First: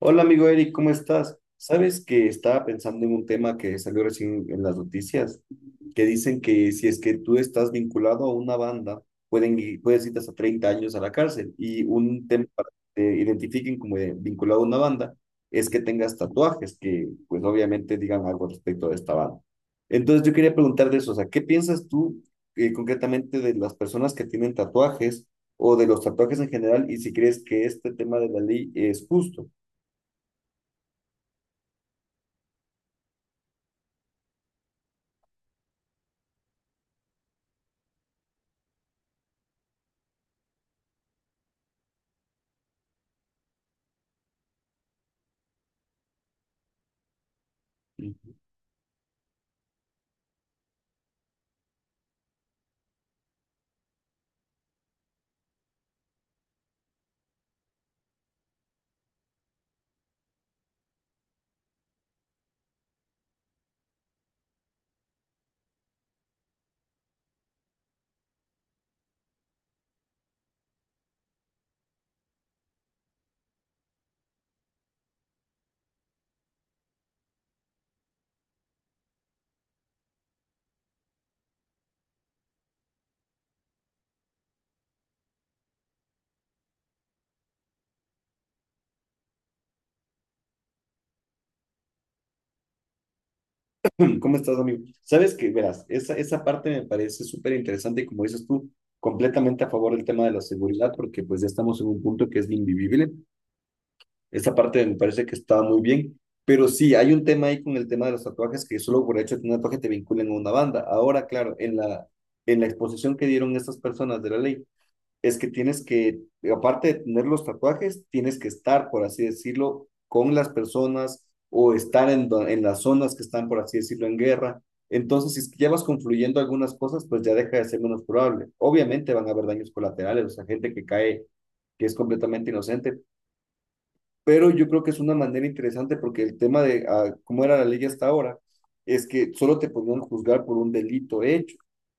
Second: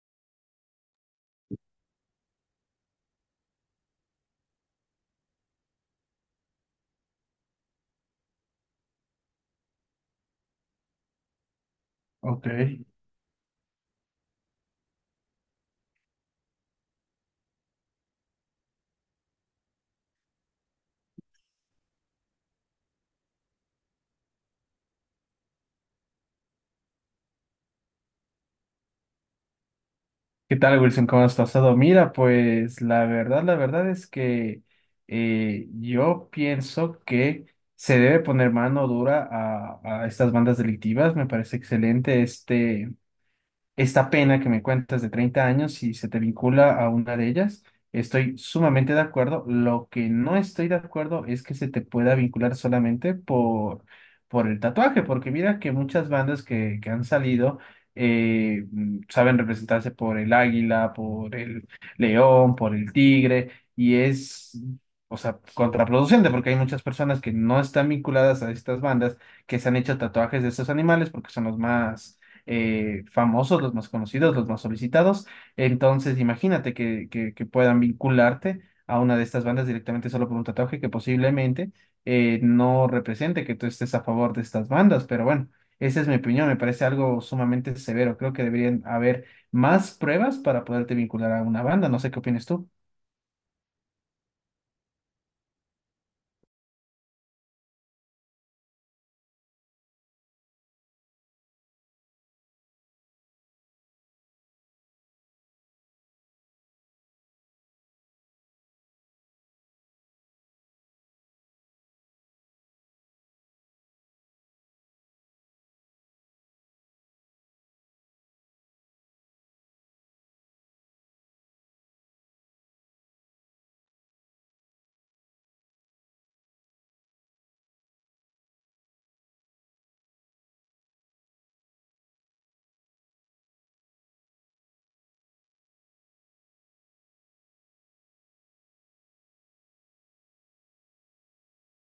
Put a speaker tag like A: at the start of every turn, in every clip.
A: Hola amigo Eric, ¿cómo estás? Sabes que estaba pensando en un tema que salió recién en las noticias, que dicen que si es que tú estás vinculado a una banda, puedes ir hasta 30 años a la cárcel. Y un tema
B: Ok.
A: para que te identifiquen como vinculado a una banda es que tengas tatuajes que pues obviamente digan algo respecto de esta banda. Entonces yo quería preguntar de eso, o sea, ¿qué piensas tú concretamente de las personas que tienen tatuajes o de los tatuajes en general y si crees que este tema de la ley es justo?
B: ¿Qué tal, Wilson? ¿Cómo has pasado? Mira, pues la verdad es que yo pienso que se debe poner mano dura a estas bandas delictivas. Me parece excelente esta pena que me cuentas de 30 años, si se te vincula a una de ellas, estoy sumamente de acuerdo. Lo que no estoy de acuerdo es que se te pueda vincular solamente por el tatuaje, porque mira que muchas bandas que han salido saben representarse por el águila, por el león, por el tigre, y o sea, contraproducente, porque hay muchas personas que no están vinculadas a estas bandas que se han hecho tatuajes de estos animales porque son los más famosos, los más conocidos, los más solicitados. Entonces, imagínate que puedan vincularte a una de estas bandas directamente solo por un tatuaje que posiblemente no represente que tú estés a favor de estas bandas, pero bueno. Esa es mi opinión, me parece algo sumamente severo. Creo que deberían haber más pruebas para poderte vincular a una banda. No sé qué opinas tú.
A: ¿Cómo estás, amigo? Sabes que, verás, esa parte me parece súper interesante y como dices tú, completamente a favor del tema de la seguridad, porque pues ya estamos en un punto que es invivible. Esa parte me parece que está muy bien, pero sí, hay un tema ahí con el tema de los tatuajes que solo por el hecho de tener un tatuaje te vinculan a una banda. Ahora, claro, en la exposición que dieron estas personas de la ley, es que tienes que, aparte de tener los tatuajes, tienes que estar, por así decirlo, con las personas o estar en las zonas que están, por así decirlo, en guerra. Entonces, si es que ya vas confluyendo algunas cosas, pues ya deja de ser menos probable. Obviamente van a haber daños colaterales, o sea, gente que cae, que es completamente inocente, pero yo creo que es una manera interesante porque el tema de ah, cómo era la ley hasta ahora es que solo te podían juzgar por un delito hecho.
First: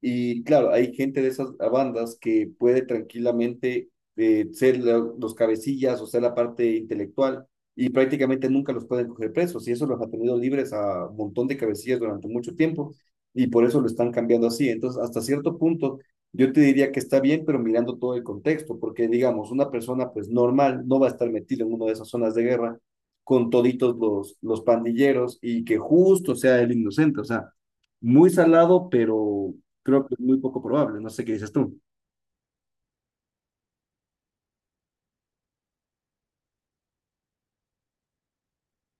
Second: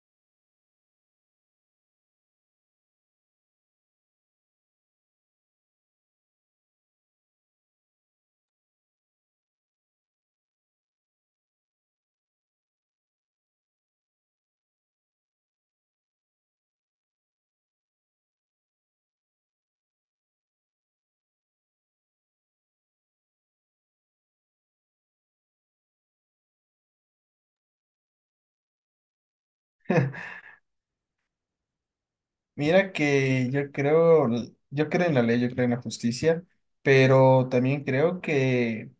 A: Y claro, hay gente de esas bandas que puede tranquilamente los cabecillas o ser la parte intelectual y prácticamente nunca los pueden coger presos y eso los ha tenido libres a un montón de cabecillas durante mucho tiempo y por eso lo están cambiando así. Entonces, hasta cierto punto yo te diría que está bien, pero mirando todo el contexto, porque digamos, una persona pues normal no va a estar metida en una de esas zonas de guerra con toditos los pandilleros y que justo sea el inocente, o sea, muy salado, pero creo que es muy poco probable, no sé qué dices tú.
B: Mira que yo creo en la ley, yo creo en la justicia, pero también creo que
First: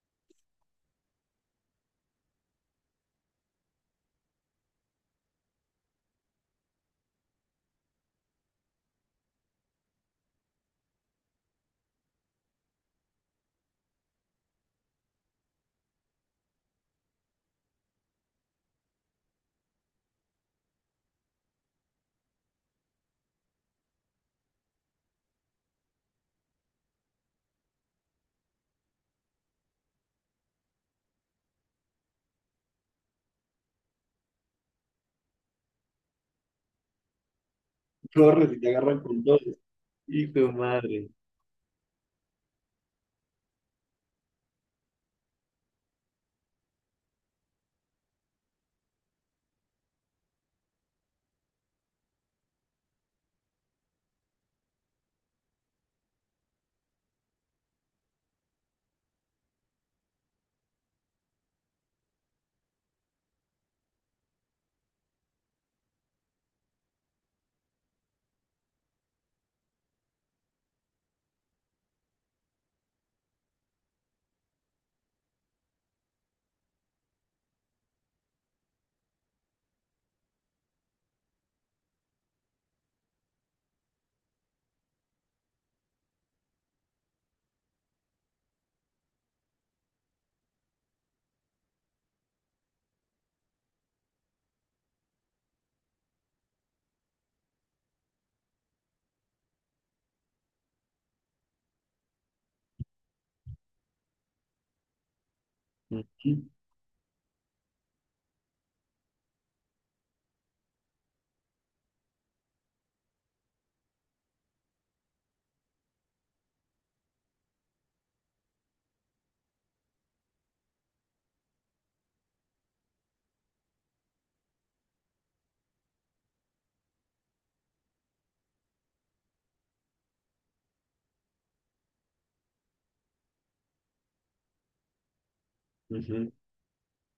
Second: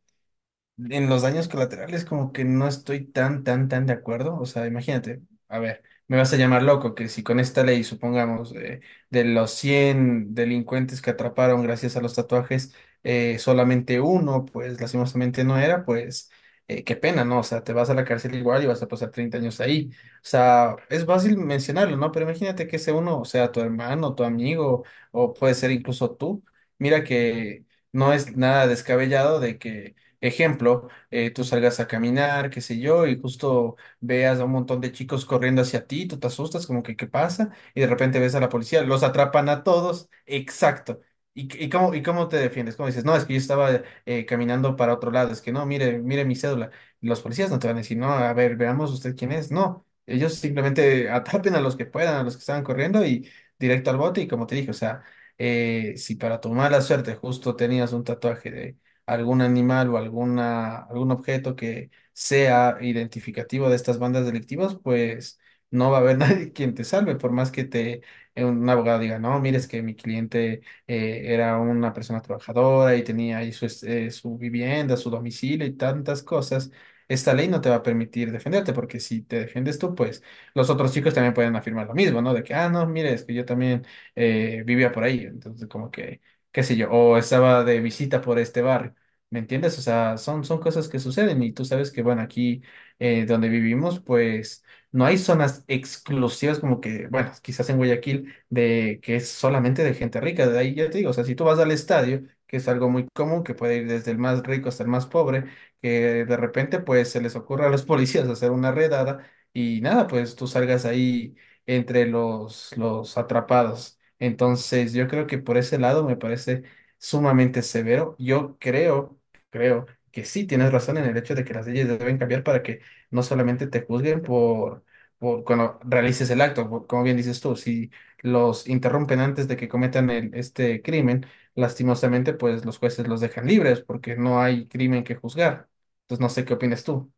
B: en los daños colaterales como que no estoy tan, tan, tan de acuerdo. O sea, imagínate, a ver, me vas a llamar loco que si con esta ley, supongamos, de los 100 delincuentes que atraparon gracias a los tatuajes, solamente uno, pues lastimosamente no era, pues qué pena, ¿no? O sea, te vas a la cárcel igual y vas a pasar 30 años ahí. O sea, es fácil mencionarlo, ¿no? Pero imagínate que ese uno sea tu hermano, tu amigo, o puede ser incluso tú. Mira que no es nada descabellado de que. Ejemplo, tú salgas a caminar, qué sé yo, y justo veas a un montón de chicos corriendo hacia ti, tú te asustas, como que qué pasa, y de repente ves a
A: Corre,
B: la
A: si te
B: policía,
A: agarran
B: los
A: con todo.
B: atrapan a todos,
A: Hijo de
B: exacto.
A: madre.
B: ¿Y, y cómo te defiendes? ¿Cómo dices? No, es que yo estaba caminando para otro lado, es que no, mire, mire mi cédula. Los policías no te van a decir, no, a ver, veamos usted quién es. No, ellos simplemente atrapen a los que puedan, a los que estaban corriendo y directo al bote, y como te dije, o sea, si para tu mala suerte justo tenías un tatuaje algún animal algún objeto que sea identificativo de estas bandas delictivas, pues no va a haber nadie quien te salve, por más que te un abogado diga, no, mires que mi cliente era una persona trabajadora y tenía ahí su vivienda, su domicilio y tantas cosas. Esta ley no te va a permitir defenderte, porque si te defiendes tú, pues los otros chicos también pueden afirmar lo mismo, ¿no? De que, ah, no, mire, es que yo también vivía por ahí. Entonces, como que, qué sé yo, o estaba de visita por este barrio. ¿Me entiendes? O sea, son cosas que suceden y tú sabes que, bueno, aquí donde vivimos, pues no hay zonas exclusivas como que, bueno, quizás en Guayaquil, de que es solamente de gente rica. De ahí ya te digo, o sea, si tú vas al estadio, que es algo muy común, que puede ir desde el más rico hasta el más pobre, que
A: Ujú,
B: de repente, pues se les ocurre a los policías hacer una redada y nada, pues tú salgas ahí entre los atrapados. Entonces, yo creo que por ese lado me parece sumamente severo. Yo creo que sí tienes razón en el hecho de que las leyes deben cambiar para que no solamente te juzguen por cuando realices el acto, por- como bien dices tú, si los interrumpen antes de que cometan este crimen, lastimosamente pues los jueces los dejan libres porque no hay crimen que juzgar. Entonces no
A: ujú.
B: sé qué opinas tú.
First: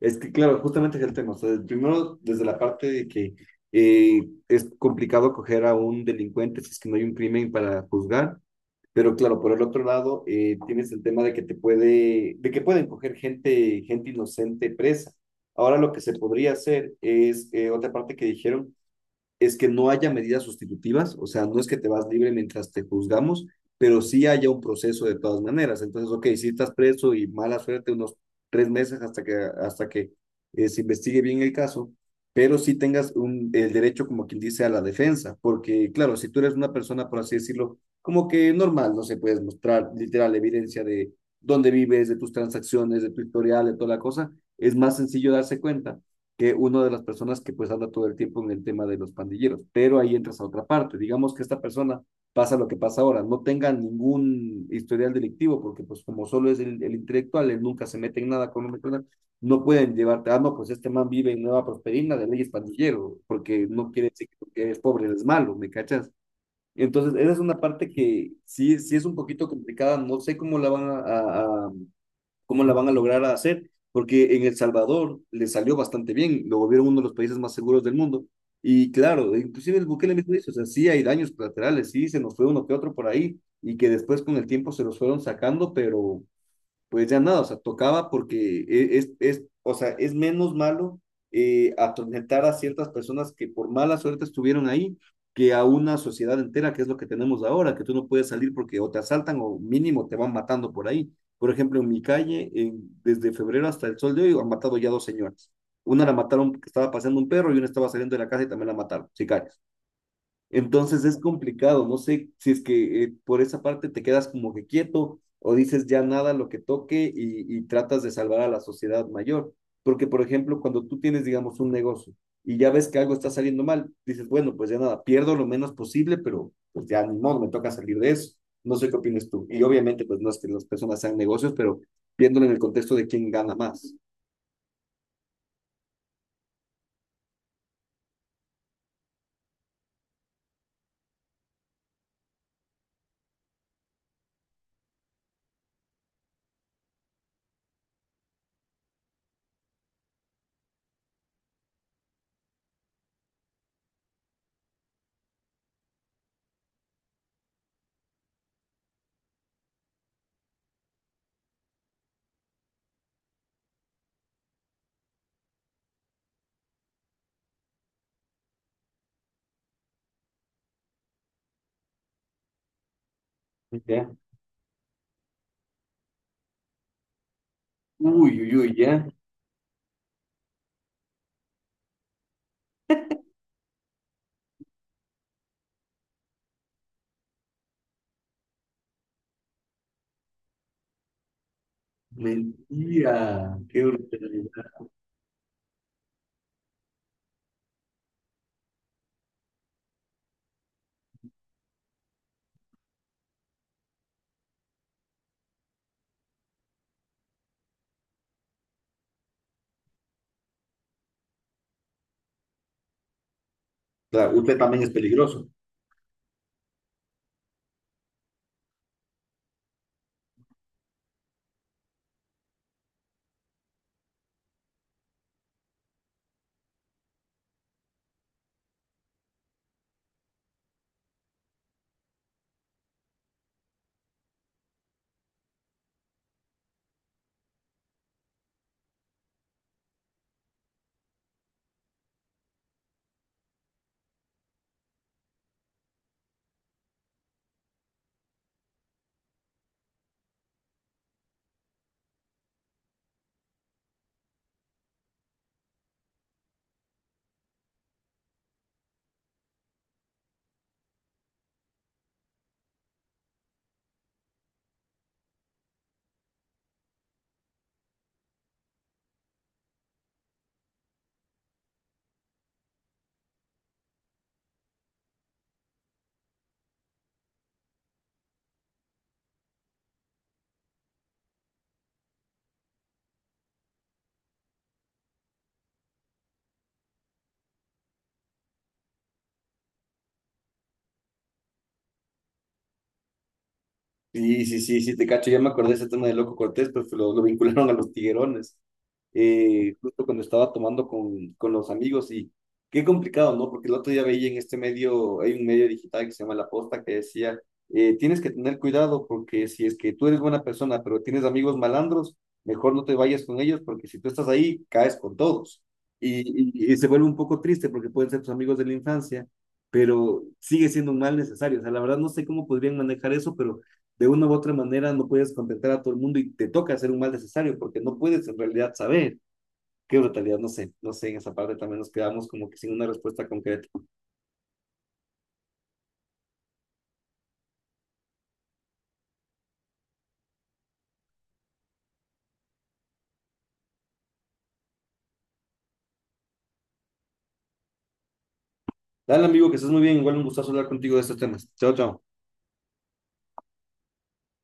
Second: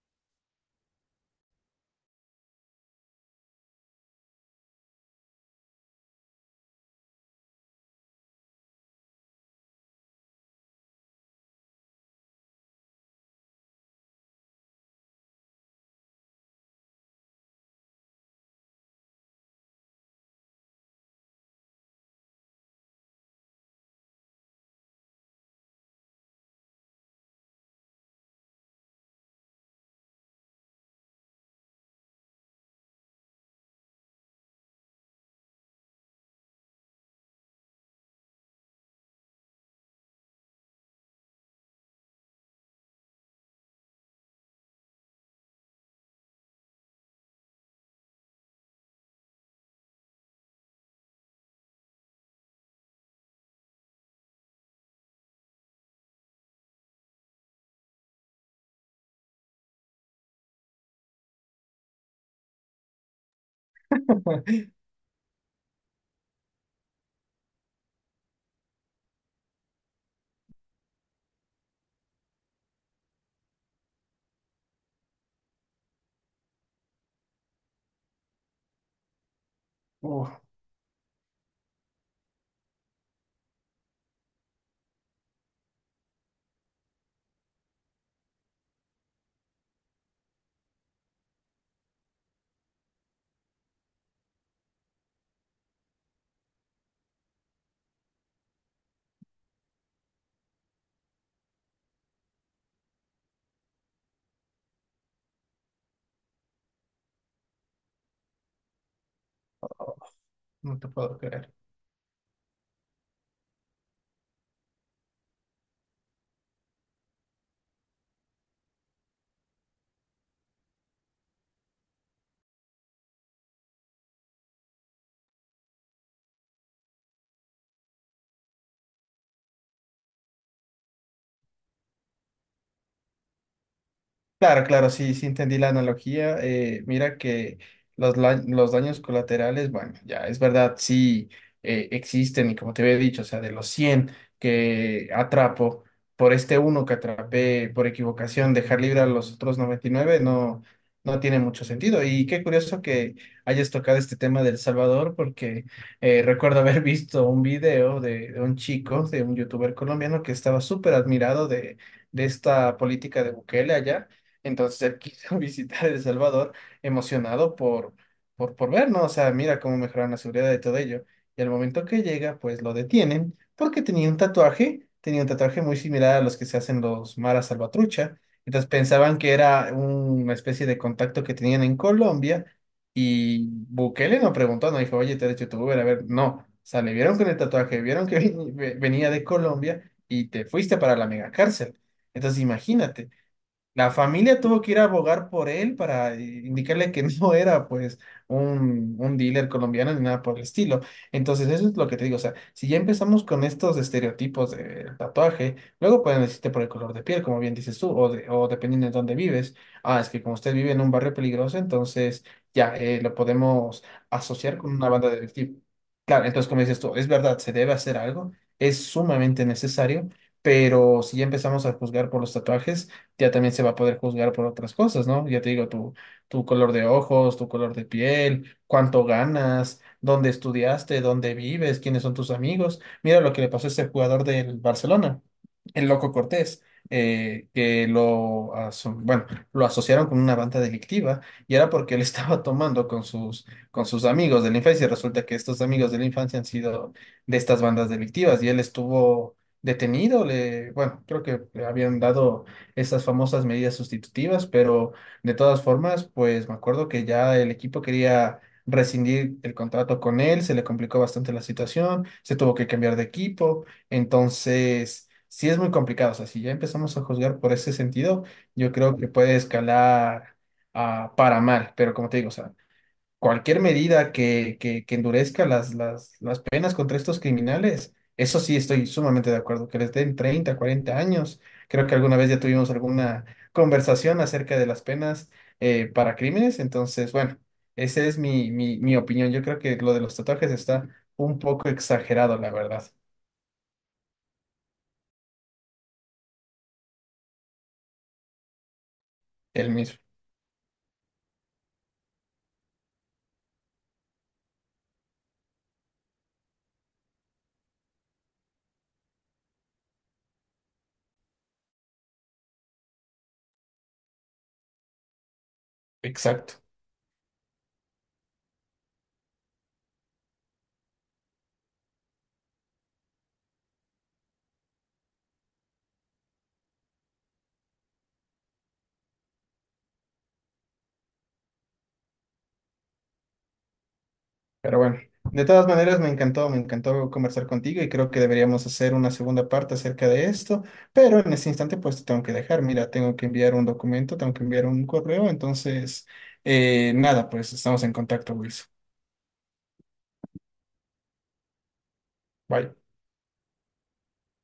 A: Es que, claro, justamente es el tema. O sea, primero, desde la parte de que es complicado coger a un delincuente si es que no hay un crimen para juzgar. Pero claro, por el otro lado, tienes el tema de que te puede, de que pueden coger gente, gente inocente presa. Ahora lo que se podría hacer es otra parte que dijeron, es que no haya medidas sustitutivas, o sea, no es que te vas libre mientras te juzgamos, pero sí haya un proceso de todas maneras. Entonces, ok, si estás preso y mala suerte unos 3 meses hasta que se investigue bien el caso, pero sí tengas un, el derecho, como quien dice, a la defensa, porque claro, si tú eres una persona, por así decirlo, como que normal, no se puedes mostrar literal evidencia de dónde vives, de tus transacciones, de tu historial, de toda la cosa, es más sencillo darse cuenta que una de las personas que pues habla todo el tiempo en el tema de los pandilleros, pero ahí entras a otra parte, digamos que esta persona pasa lo que pasa ahora, no tenga ningún historial delictivo, porque pues como solo es el intelectual, él nunca se mete en nada con un criminal, no pueden llevarte, ah, no, pues este man vive en Nueva Prosperina de leyes pandillero, porque no quiere decir que eres pobre, eres malo, ¿me cachas? Entonces, esa es una parte que sí es un poquito complicada, no sé cómo la van a ¿cómo la van a lograr hacer? Porque en El Salvador le salió bastante bien, lo volvieron uno de los países más seguros del mundo. Y claro, inclusive el Bukele mismo
B: Uf,
A: dice, o sea, sí hay daños colaterales, sí se nos fue uno que otro por ahí, y que después con el tiempo se los fueron sacando, pero pues ya nada, o sea, tocaba porque es, o sea, es menos malo atormentar a ciertas personas que por mala suerte estuvieron ahí que a una sociedad entera, que es lo que tenemos ahora, que tú no puedes salir porque o te asaltan o mínimo te van matando por ahí. Por ejemplo, en mi calle, desde febrero hasta el sol de hoy, han matado ya dos señoras. Una la mataron porque estaba paseando un perro y una estaba saliendo de la casa y también la mataron, sicarios.
B: no te
A: Entonces
B: puedo
A: es
B: creer.
A: complicado, no sé si es que por esa parte te quedas como que quieto o dices ya nada lo que toque y tratas de salvar a la sociedad mayor. Porque, por ejemplo, cuando tú tienes, digamos, un negocio y ya ves que algo está saliendo mal, dices, bueno, pues ya nada, pierdo lo menos posible, pero pues ya ni modo, me toca salir de eso. No sé qué opinas tú. Y obviamente, pues no es que las personas sean negocios, pero viéndolo en el contexto de quién gana más.
B: Claro, claro, sí, sí entendí la analogía. Mira que los daños colaterales, bueno, ya es verdad, sí existen y como te había dicho, o sea, de los 100 que atrapo, por este uno que atrapé por equivocación, dejar libre a los otros 99 no, no tiene mucho sentido. Y qué curioso que hayas tocado este tema del Salvador, porque recuerdo haber visto un video de un chico, de un youtuber colombiano que estaba súper admirado de esta política de Bukele allá, entonces él quiso visitar El Salvador emocionado por ver, ¿no? O sea, mira cómo mejoraron la seguridad de todo ello. Y al momento que llega, pues lo detienen porque
A: Ya.
B: tenía un tatuaje muy similar a los que se hacen los maras salvatrucha.
A: Uy, uy,
B: Entonces
A: uy, ya.
B: pensaban que era una especie de contacto que tenían en Colombia y Bukele no preguntó, no dijo, oye, ¿te eres youtuber? A ver, no. O sea, le vieron con el tatuaje, vieron que venía de Colombia y te fuiste para la mega cárcel. Entonces, imagínate.
A: Mentira. Qué
B: La familia tuvo
A: brutalidad.
B: que ir a abogar por él para indicarle que no era pues un dealer colombiano ni nada por el estilo. Entonces eso es lo que te digo, o sea, si ya empezamos con estos estereotipos de tatuaje, luego pueden decirte por el color de piel, como bien dices tú, o dependiendo de dónde vives. Ah, es que como usted vive en un barrio peligroso, entonces ya lo podemos
A: Claro,
B: asociar
A: usted
B: con
A: también
B: una
A: es
B: banda
A: peligroso.
B: delictiva. Claro, entonces como dices tú, es verdad, se debe hacer algo, es sumamente necesario, pero si ya empezamos a juzgar por los tatuajes, ya también se va a poder juzgar por otras cosas, ¿no? Ya te digo, tu color de ojos, tu color de piel, cuánto ganas, dónde estudiaste, dónde vives, quiénes son tus amigos. Mira lo que le pasó a este jugador del Barcelona, el Loco Cortés. Bueno, lo asociaron con una banda delictiva y era porque él estaba tomando con sus amigos de la infancia y resulta que estos amigos de la infancia han sido de estas bandas delictivas y él estuvo detenido, bueno, creo que le habían dado esas famosas medidas sustitutivas, pero de todas formas, pues me acuerdo que ya el equipo quería rescindir el contrato con él, se le complicó bastante la situación, se tuvo que cambiar de equipo, entonces sí es muy complicado, o sea, si ya empezamos a juzgar por ese sentido, yo creo que puede escalar para mal, pero como te digo, o sea, cualquier medida que endurezca las penas contra estos criminales, eso sí estoy sumamente de acuerdo, que les den 30, 40 años. Creo que alguna vez ya tuvimos alguna conversación acerca de las penas para crímenes, entonces, bueno, esa es mi opinión. Yo creo que lo de los tatuajes está un poco exagerado, la verdad,
A: Sí, sí, sí, sí, te cacho. Ya me acordé de ese tema de Loco Cortés, pues lo vincularon a los tiguerones,
B: el mismo.
A: justo cuando estaba tomando con los amigos y qué complicado, ¿no? Porque el otro día veía en este medio, hay un medio digital que se llama La Posta que decía, tienes que tener cuidado porque si es que tú eres buena persona, pero tienes amigos malandros, mejor no te vayas con ellos porque si tú estás ahí, caes con todos. Y,
B: Exacto.
A: y se vuelve un poco triste porque pueden ser tus amigos de la infancia, pero sigue siendo un mal necesario. O sea, la verdad no sé cómo podrían manejar eso, pero de una u otra manera no puedes contentar a todo el mundo y te toca hacer un mal necesario porque no puedes en realidad saber qué brutalidad, no sé, no sé, en esa parte también nos quedamos como que sin una respuesta concreta.
B: Pero bueno, de todas maneras me encantó conversar contigo y creo que deberíamos hacer una segunda parte acerca de esto, pero en este instante pues te tengo que dejar, mira, tengo que enviar un documento, tengo que enviar un correo, entonces, nada, pues estamos en contacto, Wilson.
A: Dale amigo, que estés muy bien, igual un gustazo hablar contigo de estos temas. Chao, chao.
B: Bye.